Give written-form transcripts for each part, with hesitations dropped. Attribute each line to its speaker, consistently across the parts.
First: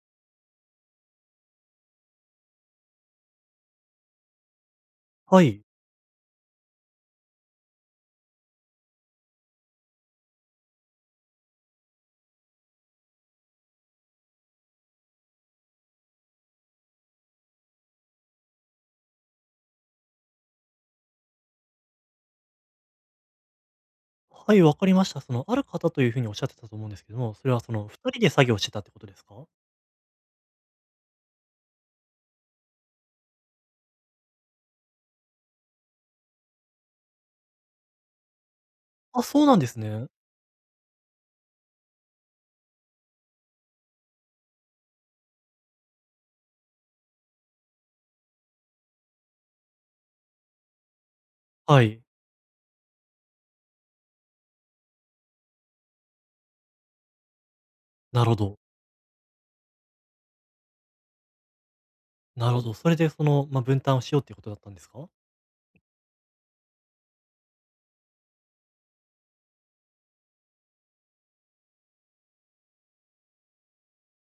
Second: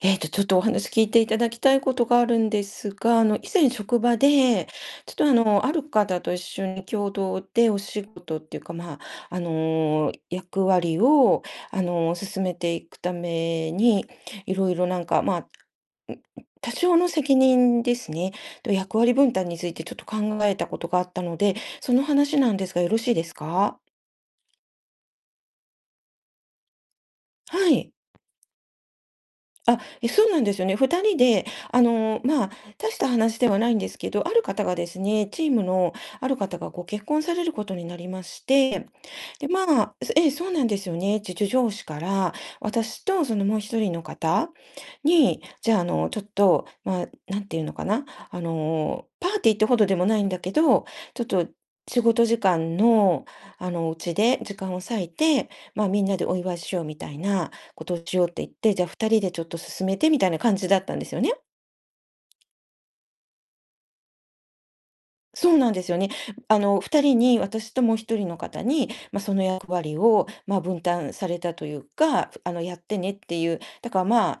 Speaker 1: ちょっとお話聞いていただきたいことがあるんですが、以前職場で、ちょっと
Speaker 2: はい。
Speaker 1: ある方と一緒に共同でお仕事っていうか、まあ、役割を、進めていくために、いろいろなんか、まあ、多少の責任ですね、と役割分担についてちょっと考えたことがあったので、その話なんですがよろしいですか？
Speaker 2: はい、わかりました。ある方というふうにおっしゃってたと思うんですけども、それは
Speaker 1: は
Speaker 2: その、
Speaker 1: い。
Speaker 2: 2人で作業してたってことですか？
Speaker 1: あ、そうなんですよね。二人で、まあ、大した話ではないんですけど、ある方がですね、チームのある方がご結婚されることになりまして、
Speaker 2: あ、そう
Speaker 1: で、
Speaker 2: なんです
Speaker 1: まあ、
Speaker 2: ね。
Speaker 1: ええ、そうなんですよねって上司から、私とそのもう一人の方に、じゃあ、ちょっと、まあ、なんていうのかな、パーティーってほどでもないんだけど、ちょっと、
Speaker 2: は
Speaker 1: 仕
Speaker 2: い。
Speaker 1: 事時間の、うちで時間を割いて、まあ、みんなでお祝いしようみたいなことをし
Speaker 2: な
Speaker 1: よう
Speaker 2: る
Speaker 1: っ
Speaker 2: ほ
Speaker 1: て言っ
Speaker 2: ど。
Speaker 1: て、じゃあ2人でちょっと進めてみたいな感じだったんですよね。
Speaker 2: なるほど。それで分担をしようっていうことだったんですか？
Speaker 1: そうなんですよね。あの2人に、私ともう一人の方に、まあ、その役割を、まあ、分担されたというか、やってねっていう、だからまあ、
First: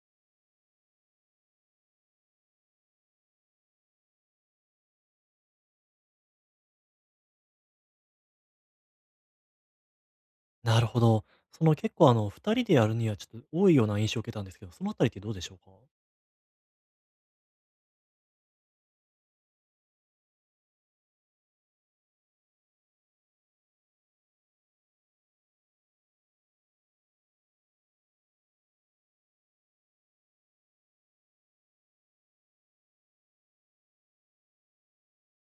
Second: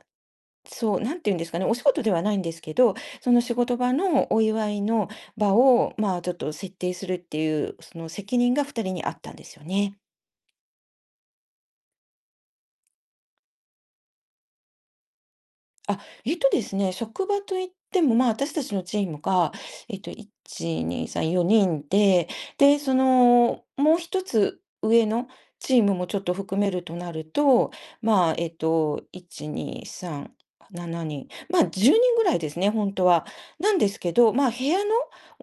Speaker 1: そう、なんて言うんですかね、お仕事ではないんですけど、その仕事場のお祝いの場を、まあ、ちょっと設定するっていう、その責任が2人にあったんですよね。
Speaker 2: なるほど。その、結構2人でやるにはちょっと多いような印象を受けたんですけど、そのあたりってどうでしょうか？
Speaker 1: あ、ですね、職場といっても、まあ、私たちのチームが、1、2、3、4人で、で、その、もう一つ上のチームもちょっと含めるとなると、まあ、1、2、3、7人、まあ、10人ぐらいですね、本当は。なんですけど、まあ、部屋の、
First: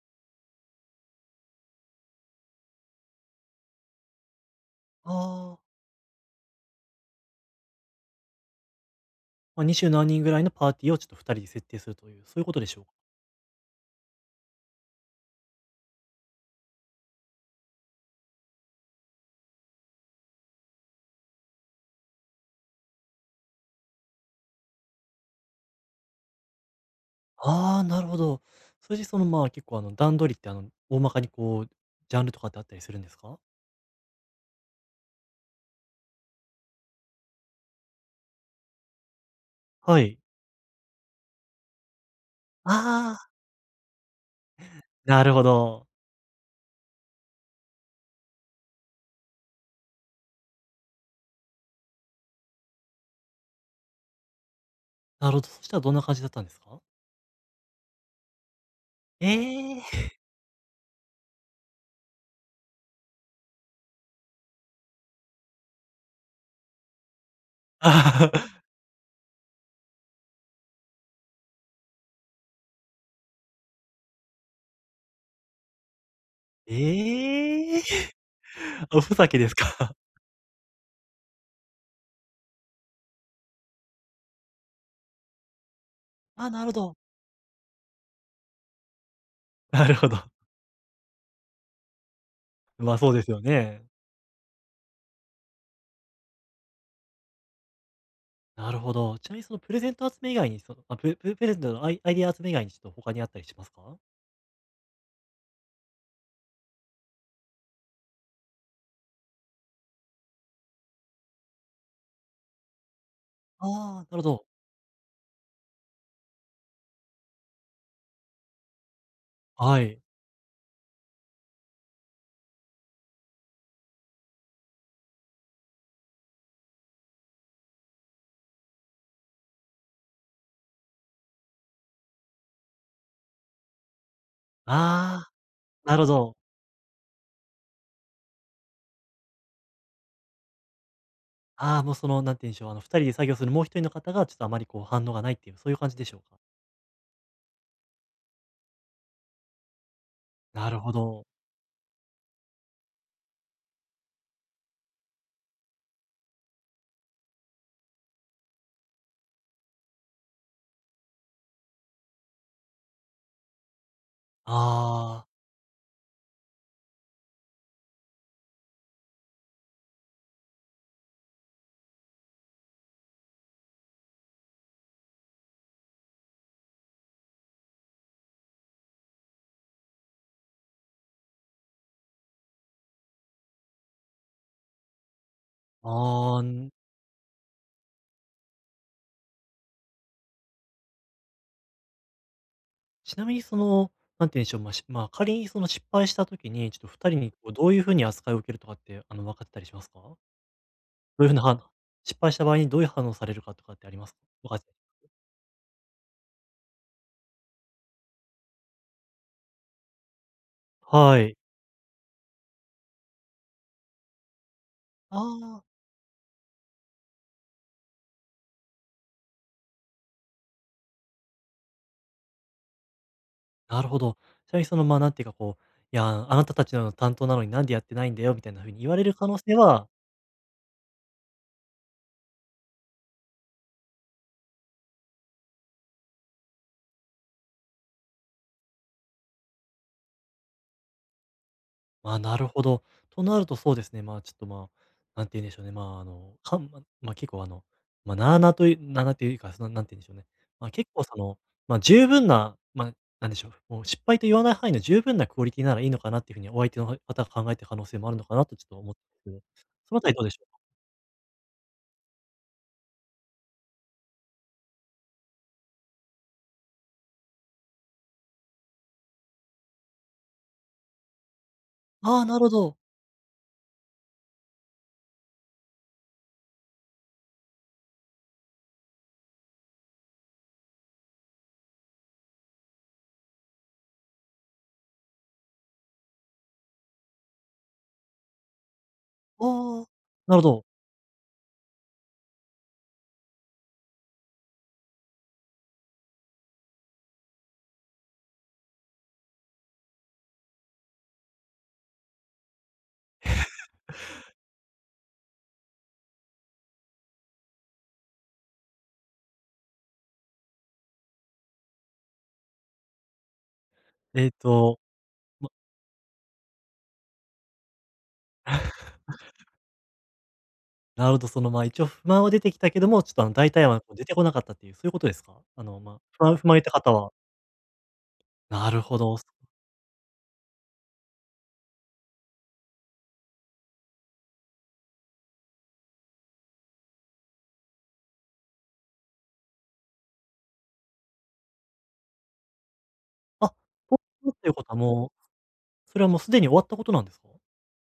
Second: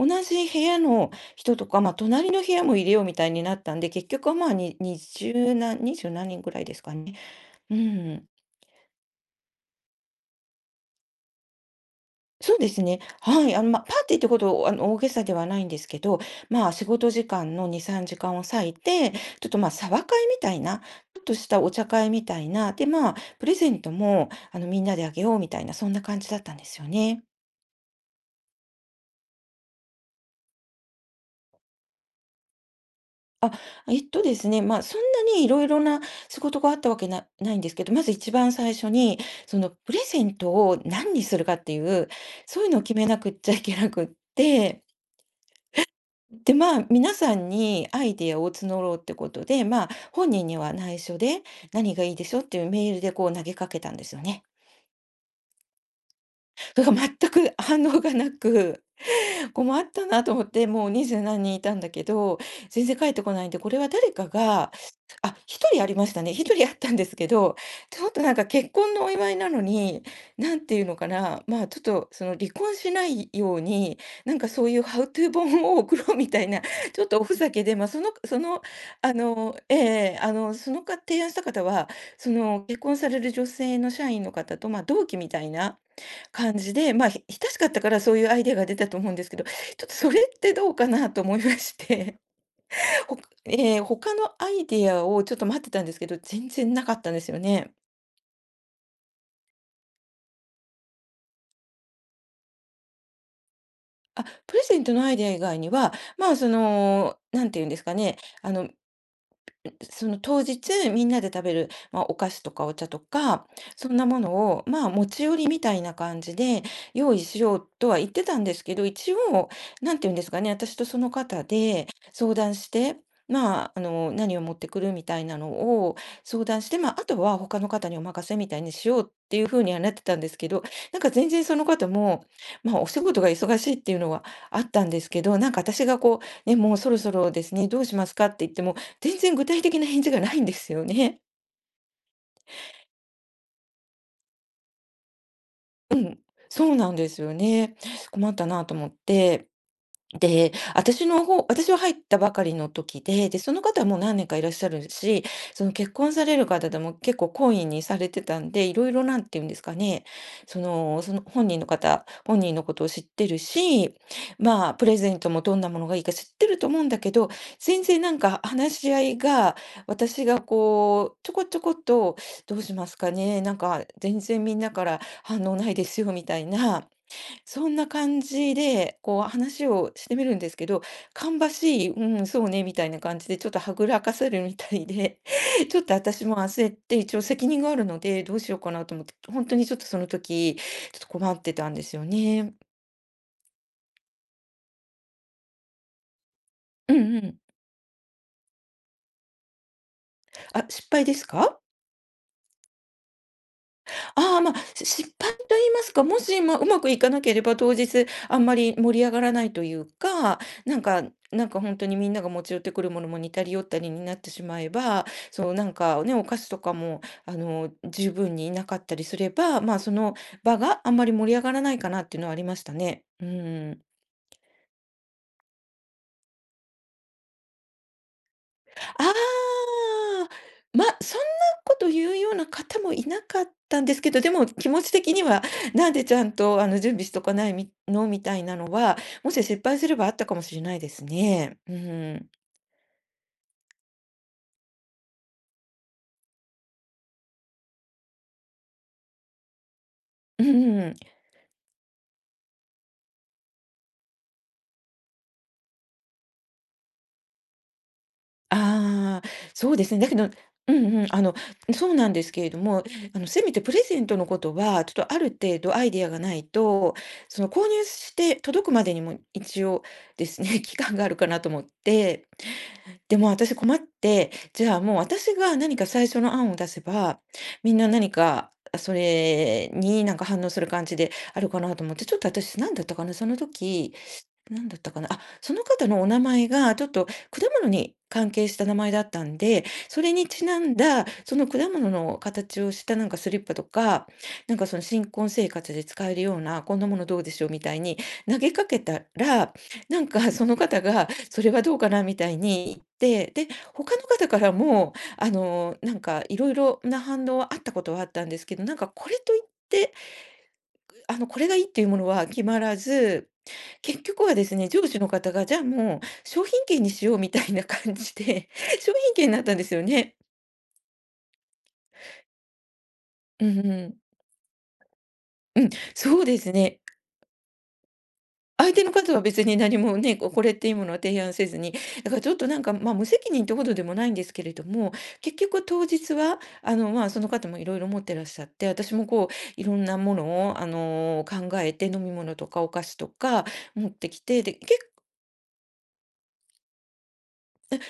Speaker 1: 同じ部屋の人とか、まあ、隣の部屋も入れようみたいになったんで、結局はまあ、に
Speaker 2: あ
Speaker 1: 20
Speaker 2: あ、
Speaker 1: 何、20何人ぐらいですかね。うん。
Speaker 2: 20何人ぐらいのパーティーをちょっと2人で設定するという、そういうこ
Speaker 1: そ
Speaker 2: と
Speaker 1: う
Speaker 2: で
Speaker 1: で
Speaker 2: しょ
Speaker 1: す
Speaker 2: うか？
Speaker 1: ね。はい。まあ、パーティーってほど、大げさではないんですけど、まあ、仕事時間の2、3時間を割いて、ちょっと、まあ、茶話会みたいな、ちょっとしたお茶会みたいな、で、まあ、プレゼントも、みんなであげようみたいな、そんな感じだったんですよね。
Speaker 2: ああ、なるほど。それでその、まあ、結構あの、段取りって大まかにこう、ジャンルとかってあったりするんですか？
Speaker 1: あ、ですね、まあ、そんなにいろいろな仕事があったわけなないんですけど、まず一番最初に、その、プ
Speaker 2: は
Speaker 1: レ
Speaker 2: い。
Speaker 1: ゼントを何にするかっていう、そういうのを決めな
Speaker 2: あ
Speaker 1: く
Speaker 2: あ、
Speaker 1: っちゃいけなくって
Speaker 2: なるほど。
Speaker 1: で、まあ、皆さんにアイディアを募ろうってことで、まあ、本人には内緒で、何がいいでしょうっていうメールでこう投げかけたんですよね。
Speaker 2: なるほど、そしたらどんな感じだったんですか？
Speaker 1: それが全く反応がなく 困
Speaker 2: え
Speaker 1: っ
Speaker 2: え。
Speaker 1: たなと思って、もう二十何人いたんだけど、全然帰ってこないんで、これは誰かが、あ、1人ありましたね。1人あったんですけど、ちょっと なんか
Speaker 2: ああ、
Speaker 1: 結婚のお祝いなのに、なんていうのかな、まあちょっとその離婚しないように、なんかそういうハウトゥー本を送ろうみたいな、ちょっとおふざけで、
Speaker 2: ええ。
Speaker 1: まあその、
Speaker 2: おふ
Speaker 1: あ
Speaker 2: ざけです
Speaker 1: の、え
Speaker 2: か？
Speaker 1: そのか提案した方は、その結婚される女性の社員の方と、まあ同期みたいな
Speaker 2: あ、
Speaker 1: 感
Speaker 2: なるほ
Speaker 1: じで、
Speaker 2: ど。
Speaker 1: まあ、親しかったからそういうアイデアが出たと思うんですけど、ちょ
Speaker 2: な
Speaker 1: っと
Speaker 2: るほ
Speaker 1: そ
Speaker 2: ど。
Speaker 1: れ ってどうかなと思いまして、
Speaker 2: まあ、そう
Speaker 1: ほ
Speaker 2: で
Speaker 1: か
Speaker 2: すよ
Speaker 1: ええ、
Speaker 2: ね。
Speaker 1: 他のアイデアをちょっと待ってたんですけど、全然なかったんですよね。
Speaker 2: なるほど。ちなみにそのプレゼント集め以外に、その、あ、プレプレプレゼントのアイアイデア集め以外にちょっと他にあったりしますか？
Speaker 1: あ、プレゼントのアイデア以外には、まあ、その、何て言うんですかね、その当日みんなで食べる、まあ、お菓子とかお茶とか、
Speaker 2: あ
Speaker 1: そんな
Speaker 2: あ、なる
Speaker 1: も
Speaker 2: ほ
Speaker 1: の
Speaker 2: ど。
Speaker 1: を、まあ、持ち寄りみたいな感じで用意しようとは言ってたんですけど、一応、
Speaker 2: は
Speaker 1: な
Speaker 2: い。
Speaker 1: んていうんですかね、私とその方で相談して、まあ、何を持ってくるみたいなのを相談して、まあ、あとは他の方にお任せみたいにしようっていう風にはなってたんですけど、なんか全然その方も、まあ、お仕事が忙しいっていうのはあったんですけ
Speaker 2: ああ、
Speaker 1: ど、なんか私
Speaker 2: な
Speaker 1: が
Speaker 2: るほ
Speaker 1: こ
Speaker 2: ど。
Speaker 1: う、ね、もうそろそろですね、どうしますかって言っても全然具体的な返事がないんですよね。
Speaker 2: ああ、もうその、なんて言うんでしょう、あの、2人で作業するもう一人の方がちょっとあまりこう反応がないっていう、そういう感じでしょうか？
Speaker 1: そうなんですよね。困ったなと思って。で、
Speaker 2: なるほ
Speaker 1: 私の
Speaker 2: ど。
Speaker 1: 方、私は入ったばかりの時で、で、その方はもう何年かいらっしゃるし、その結婚される方でも結構懇意にされてたんで、いろいろなんて言うんですかね、その本人のことを知ってるし、まあ、プレゼン
Speaker 2: ああ、
Speaker 1: トもどんなものがいいか知ってると思うんだけど、全然なんか話し合いが、私がこう、ちょこちょこと、どうしますかね、なんか全然みんなから反応ないですよみたいなそんな感じで、こう話をしてみるんですけど、芳しい、うん、そうね、みたいな感じで、ちょっとはぐらかせるみたいで、ちょっと私も
Speaker 2: ああ。
Speaker 1: 焦って、一応責任があるので、どうしようかなと思って、本当にちょっとその時、ちょっと困ってたんですよね。
Speaker 2: ちなみにその、なんて言うんでしょう、まあ、しまあ、仮にその失敗した時に、ちょっと
Speaker 1: う
Speaker 2: 2人
Speaker 1: んう
Speaker 2: にこ
Speaker 1: ん。
Speaker 2: うどういう風に扱いを受けるとかって、分かってたりしますか？
Speaker 1: あ、失敗で
Speaker 2: どうい
Speaker 1: す
Speaker 2: う風な
Speaker 1: か？
Speaker 2: 反失敗した場合にどういう反応されるかとかってありますか？
Speaker 1: ああ、
Speaker 2: 分
Speaker 1: まあ、
Speaker 2: かって、
Speaker 1: 失敗と言いますか、もし、ま、うまくいかなければ当日あんまり盛り上がらないというか、なんか
Speaker 2: はい。
Speaker 1: なんかほんとにみんなが持ち寄ってくるものも似たり寄ったりになってしまえば、
Speaker 2: あ
Speaker 1: そう
Speaker 2: あ、
Speaker 1: なんかね、お菓子とかも十分になかったりすれば、まあ、その場があんまり盛り上がらないかなっていうのはありましたね。う
Speaker 2: な
Speaker 1: ん。
Speaker 2: るほど。ちなみにその、まあ、なんていうかこう、いや、あなたたちの担当なのになんでやってないんだよみたいな風に言われる可能性
Speaker 1: あ
Speaker 2: は、
Speaker 1: あ、ま、そんなこと言うような方もいなかったんですけど、でも気持ち的には、なんでちゃんと、準備しとかないみのみたいなのは、もし失敗すればあったかもしれないですね。う
Speaker 2: まあ、
Speaker 1: ん。
Speaker 2: なるほど。となるとそうですね、まあ、ちょっと、まあ、なんて言うんでしょうね、まあ、あの、かんままあ、結構、あの、まあ、なあなあというなあなあというか、その、なんて言うんでしょうね、
Speaker 1: うん
Speaker 2: まあ、結
Speaker 1: うん。
Speaker 2: 構、その、まあ、十分な、まあ、なんでしょう、もう失敗と言わない範囲の十分なクオリティならいいのかなっていうふうにお相手の方が考えてる可能性もあるのかなとちょっと思っ
Speaker 1: ああ、
Speaker 2: て、
Speaker 1: そうです
Speaker 2: その
Speaker 1: ね。
Speaker 2: あ
Speaker 1: だ
Speaker 2: たり
Speaker 1: け
Speaker 2: どう
Speaker 1: ど
Speaker 2: でしょう？
Speaker 1: うんうん、そうなんですけれども、せめてプレゼントのことは、ちょっとある程度アイデアがないと、その購入して届くまでにも一応ですね、期間があるかなと思っ
Speaker 2: ああ、
Speaker 1: て、
Speaker 2: なるほど。
Speaker 1: でも私困って、じゃあもう私が何か最初の案を出せば、みんな何か、あ、それになんか反応する感じであるかなと思って、ちょっと私何だったかな、その時、なんだったかな。あ、その方のお名前がちょっと果物に関係した名前だったんで、
Speaker 2: ああ、
Speaker 1: それに
Speaker 2: なるほ
Speaker 1: ちな
Speaker 2: ど。
Speaker 1: んだ、その果物の形をしたなんかスリッパとか、なんかその新婚生活で使えるような、こんなものどうでしょうみたいに投げかけたら、なんかその方が、それはどうかなみたいに言って、で、他の方からも、あの、なんかいろいろな反応はあったことはあったんですけど、なんかこれといって、あの、これがいいっていうものは決まらず、結局
Speaker 2: えっ
Speaker 1: はですね、
Speaker 2: と、
Speaker 1: 上司の方が、
Speaker 2: ま、
Speaker 1: じゃあもう商品券にしようみたいな感じで、商品券になったんですよね。
Speaker 2: なるほど、一応不満は出てきたけども、ちょっと、あの、
Speaker 1: う
Speaker 2: 大
Speaker 1: んう
Speaker 2: 体は、こう、出て
Speaker 1: ん。
Speaker 2: こなかったっていう、そういうことですか？
Speaker 1: うん、そうで
Speaker 2: 不満
Speaker 1: す
Speaker 2: を言った
Speaker 1: ね。
Speaker 2: 方は。な
Speaker 1: 相
Speaker 2: る
Speaker 1: 手の
Speaker 2: ほ
Speaker 1: 方
Speaker 2: ど。
Speaker 1: は別に何もね、これっていうものは提案せずに、だからちょっとなんか、まあ、無責任ってほどでもないんですけれども、結局当日は、あの、まあ、その方もいろいろ持ってらっしゃって、私もこういろんなものを、あの、考えて飲み物とかお菓子とか
Speaker 2: あ、
Speaker 1: 持っ
Speaker 2: と
Speaker 1: てき
Speaker 2: っ
Speaker 1: て、
Speaker 2: ていう
Speaker 1: で、
Speaker 2: ことはもう、それはもうすでに終わったことなんですか？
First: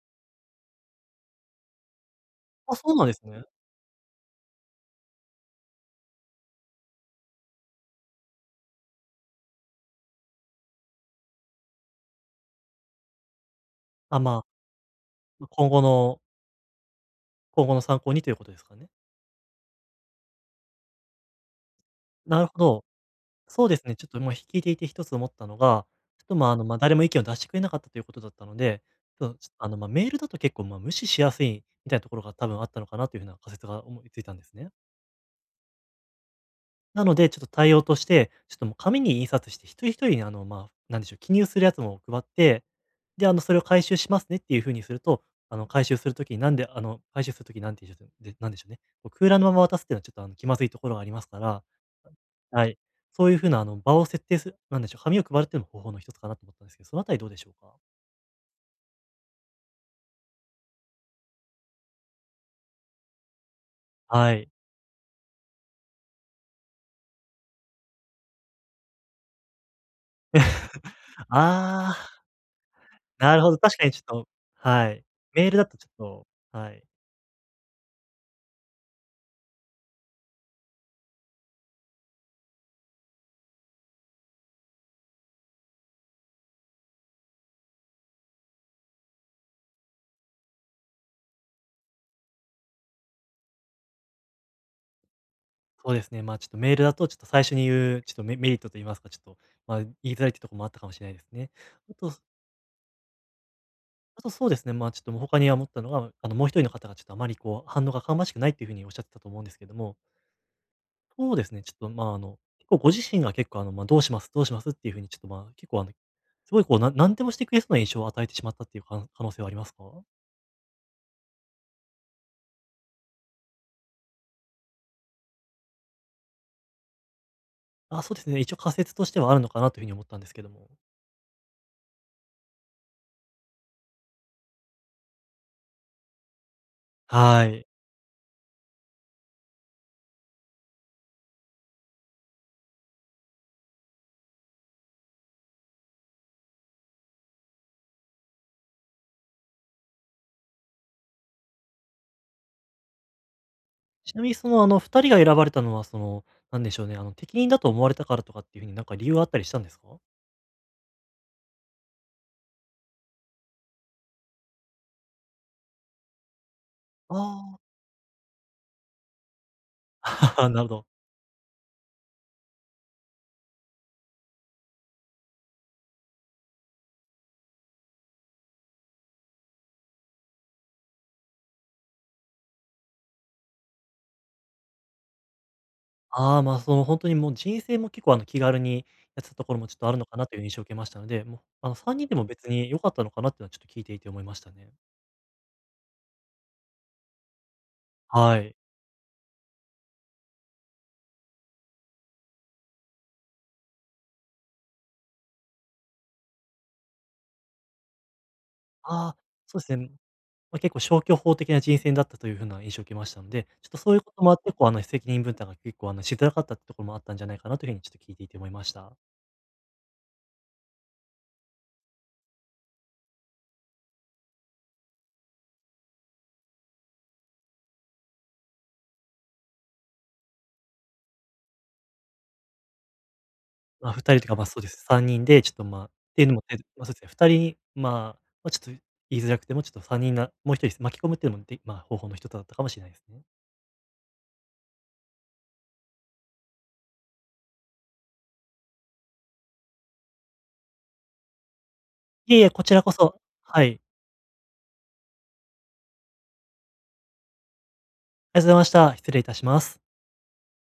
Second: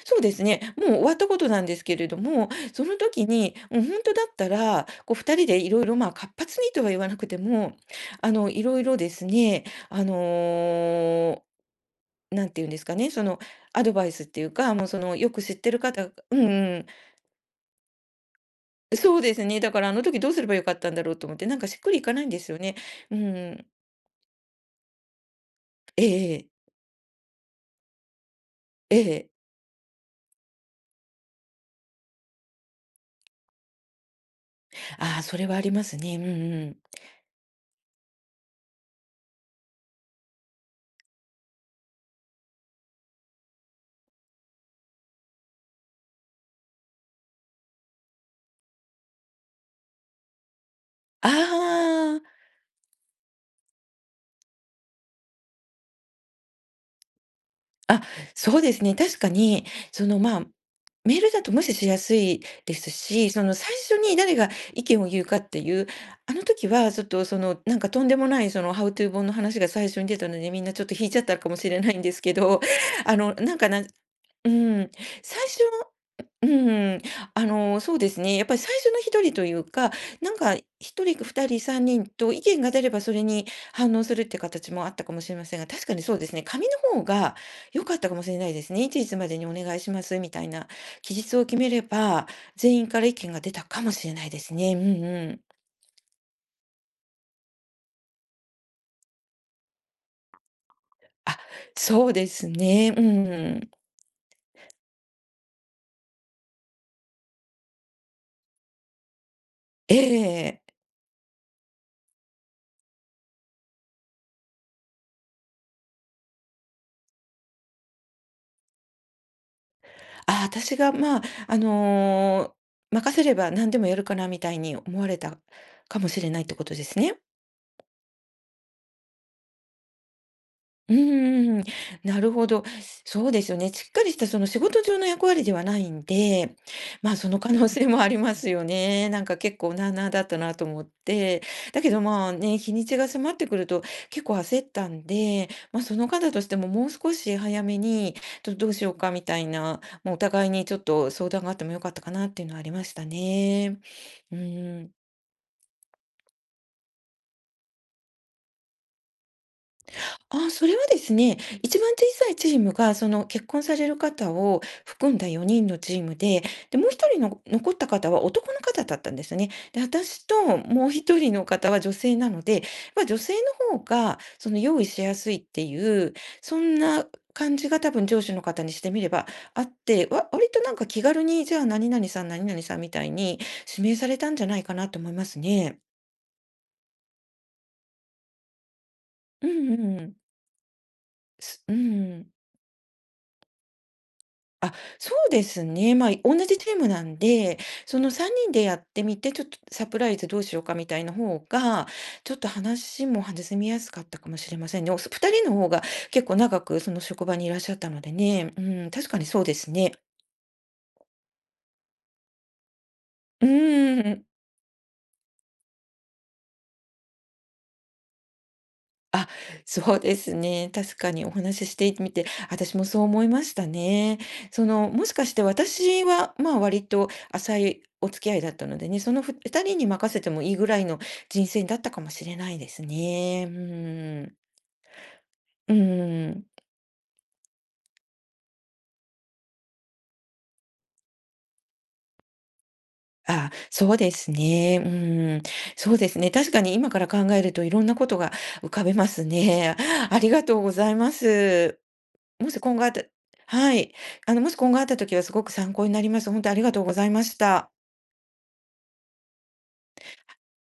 Speaker 1: そうですね。もう終わったことなんですけれども、
Speaker 2: あ、
Speaker 1: そ
Speaker 2: そ
Speaker 1: の
Speaker 2: うなんです
Speaker 1: 時
Speaker 2: ね。
Speaker 1: に、もう本当だったら、こう2人でいろいろま、活発にとは言わなくても、あの、いろいろですね、あの、なんて言うんですかね、その、アドバイ
Speaker 2: あ、
Speaker 1: スっ
Speaker 2: ま
Speaker 1: てい
Speaker 2: あ、
Speaker 1: うか、もうその、よく知っ
Speaker 2: 今
Speaker 1: てる
Speaker 2: 後
Speaker 1: 方が、
Speaker 2: の、
Speaker 1: うんうん。
Speaker 2: 今後の参考にということですかね。
Speaker 1: そうですね。だからあの時どうすればよかったんだろうと思って、なんかしっくりいかないん
Speaker 2: な
Speaker 1: で
Speaker 2: る
Speaker 1: す
Speaker 2: ほ
Speaker 1: よね。
Speaker 2: ど。
Speaker 1: うんん。
Speaker 2: そうですね、ちょっと今聞いていて一つ思ったのが、
Speaker 1: え
Speaker 2: ちょっ
Speaker 1: ええ
Speaker 2: と、まあ、あの、
Speaker 1: え。
Speaker 2: まあ、誰も意見を出してくれなかったということだったので、ちょっと、ちょっとあの、まあ、メールだと結構無視しやすいみたいなところが多分あったのかなという風な仮説が思いついたんですね。
Speaker 1: ああ、それはありますね。うんうん。
Speaker 2: なので、ちょっと対応として、ちょっともう紙に印刷して、一人一人にあの、まあ、なんでしょう、記入するやつも配って、で、それを回収しますねっていう風にすると、回収するときになんて言うんでしょうでなんでしょうね、こう空欄のまま渡すっていうのはちょっとあの気まずいところがあります
Speaker 1: あ
Speaker 2: から、
Speaker 1: あ。
Speaker 2: はい。そういう風なあの場を設定する、なんでしょう、紙を配るっていうのも方法の一つかなと思ったんですけど、そのあたりどうでしょうか？
Speaker 1: あ、そうですね。確かに、その、まあメールだと無視しやすいですし、その最初に
Speaker 2: は
Speaker 1: 誰
Speaker 2: い。
Speaker 1: が意見を言うかっていう、あの時はちょっとそのなんかとんでもないそのハウトゥー本の話が最初に出たのでみんなちょっと引いち ゃったかもしれないんで
Speaker 2: あ
Speaker 1: すけど、あ
Speaker 2: あ、
Speaker 1: の
Speaker 2: なるほ
Speaker 1: な
Speaker 2: ど、
Speaker 1: んか
Speaker 2: 確
Speaker 1: な
Speaker 2: かにちょっと、
Speaker 1: う
Speaker 2: は
Speaker 1: ん、
Speaker 2: い。
Speaker 1: 最
Speaker 2: メール
Speaker 1: 初
Speaker 2: だとちょっと、
Speaker 1: う
Speaker 2: はい。
Speaker 1: ん、あの、そうですね。やっぱり最初の1人というか、なんか1人2人、3人と意見が出ればそれに反応するって形もあったかもしれませんが、確かにそうですね、紙の方が良かったかもしれないですね。いついつまでにお願いしますみたいな期日を決めれば、全員から意見が出たかもしれないですね。うんうん。
Speaker 2: そうですね。まあ、ちょっとメールだと、ちょっと最初に言う、ちょっとメリットと言いますか、ちょっと、まあ、言いづらいってところもあったかもしれないです
Speaker 1: あ、
Speaker 2: ね。あ
Speaker 1: そ
Speaker 2: と、
Speaker 1: うですね。うん。
Speaker 2: あとそうですね、まあ、ちょっともう他に思ったのが、まあの、もう一人の方がちょっとあまりこう、反応が芳しくないっていうふうにおっしゃってたと思うんですけども、
Speaker 1: ええ。
Speaker 2: そうですね、ちょっと、まあ、あの、結構ご自身が結構、どうします、どうしますっていうふうに、ちょっとまあ、結構、あの、すごいこう、何でもしてくれそうな印象を与えてしまったっていう可能性はありますか？
Speaker 1: ああ、私が、まあ、あの、任せれば何でもやるかなみたいに思われたかもしれないってことですね。
Speaker 2: あ、そうですね。一応仮説としてはあるのかなというふうに思ったんですけども。
Speaker 1: うんんん、なるほど。そうですよね。しっかりしたその仕事上の役割ではないんで、まあその
Speaker 2: は
Speaker 1: 可
Speaker 2: い。
Speaker 1: 能性もありますよね。なんか結構なあなあだったなと思って。だけどまあね、日にちが迫ってくると結構焦ったんで、まあその方としてももう少し早めに、ちょっとどうしようかみたいな、もうお互いにちょっと相談があってもよかったかなっていうのはありましたね。
Speaker 2: ちなみに
Speaker 1: うん。
Speaker 2: 2人が選ばれたのは、その、なんでしょうね、あの、適任だと思われたからとかっていうふうになんか理由はあったりしたんですか？
Speaker 1: あ、それはですね、一番小さいチームが、その結婚される方を含んだ4人のチームで、で、もう一
Speaker 2: あ
Speaker 1: 人の
Speaker 2: あ
Speaker 1: 残
Speaker 2: ー。
Speaker 1: った方は男の方だったんですね。で、私
Speaker 2: な
Speaker 1: と
Speaker 2: るほど。
Speaker 1: もう一人の方は女性なので、ま、女性の方がその用意しやすいっていう、そんな感じが多分上司の方にしてみればあって、割となんか気軽に、じゃあ何々さん、何々さんみたいに指名されたんじゃないかなと思いますね。
Speaker 2: 本当にもう人生も結構気軽にやってたと
Speaker 1: う
Speaker 2: ころも
Speaker 1: ん
Speaker 2: ちょっとある
Speaker 1: う
Speaker 2: の
Speaker 1: ん。
Speaker 2: かなという印象を受けましたので、もう、あ
Speaker 1: う
Speaker 2: の、3人でも
Speaker 1: ん。
Speaker 2: 別に良かったのかなっていうのはちょっと聞いていて思いましたね。
Speaker 1: あ、そうですね。まあ、同じチームなんで、その3
Speaker 2: は
Speaker 1: 人
Speaker 2: い。
Speaker 1: でやってみて、ちょっとサプライズどうしようかみたいな方が、ちょっと話も弾みやすかったかもしれませんね。2人の方が結構長くその職場にいらっしゃったのでね。うん、
Speaker 2: あ
Speaker 1: 確
Speaker 2: あ、
Speaker 1: かにそうで
Speaker 2: そうで
Speaker 1: す
Speaker 2: すね。
Speaker 1: ね。
Speaker 2: まあ、結構消去法的な人選だったという風な印象を受けましたので、
Speaker 1: う
Speaker 2: ちょっとそういうこと
Speaker 1: ん。
Speaker 2: もあって、責任分担が結構しづらかったってところもあったんじゃないかなというふうにちょっと聞いていて思いました。
Speaker 1: あ、そうですね。確かにお話ししてみて、私もそう思いましたね。その、もしかして私は、まあ、割と浅いお付き合いだったのでね、その2人に任せてもいいぐらいの人生だったかもしれないですね。う
Speaker 2: まあ、2人とか、
Speaker 1: ん。
Speaker 2: まあ、そうです、3人でちょっと、
Speaker 1: う
Speaker 2: まあっていうのも、
Speaker 1: ん。
Speaker 2: え、まあ、そうですね、2人、まあ、まあ、ちょっと言いづらくても、ちょっと3人なもう1人巻き込むっていうのも、まあ、方法の一つだったかもしれないですね。
Speaker 1: あ、そうですね。うん。そうですね。確かに今から考えるといろんなことが浮かべますね。ありがとうございます。
Speaker 2: いえいえ、
Speaker 1: もし
Speaker 2: こち
Speaker 1: 今
Speaker 2: ら
Speaker 1: 後あ
Speaker 2: こ
Speaker 1: った
Speaker 2: そ。は
Speaker 1: は
Speaker 2: い、
Speaker 1: い。あの、もし今後あった時はすごく参考になります。本当にありがとうございました。
Speaker 2: ありがとうございました。失礼いたします。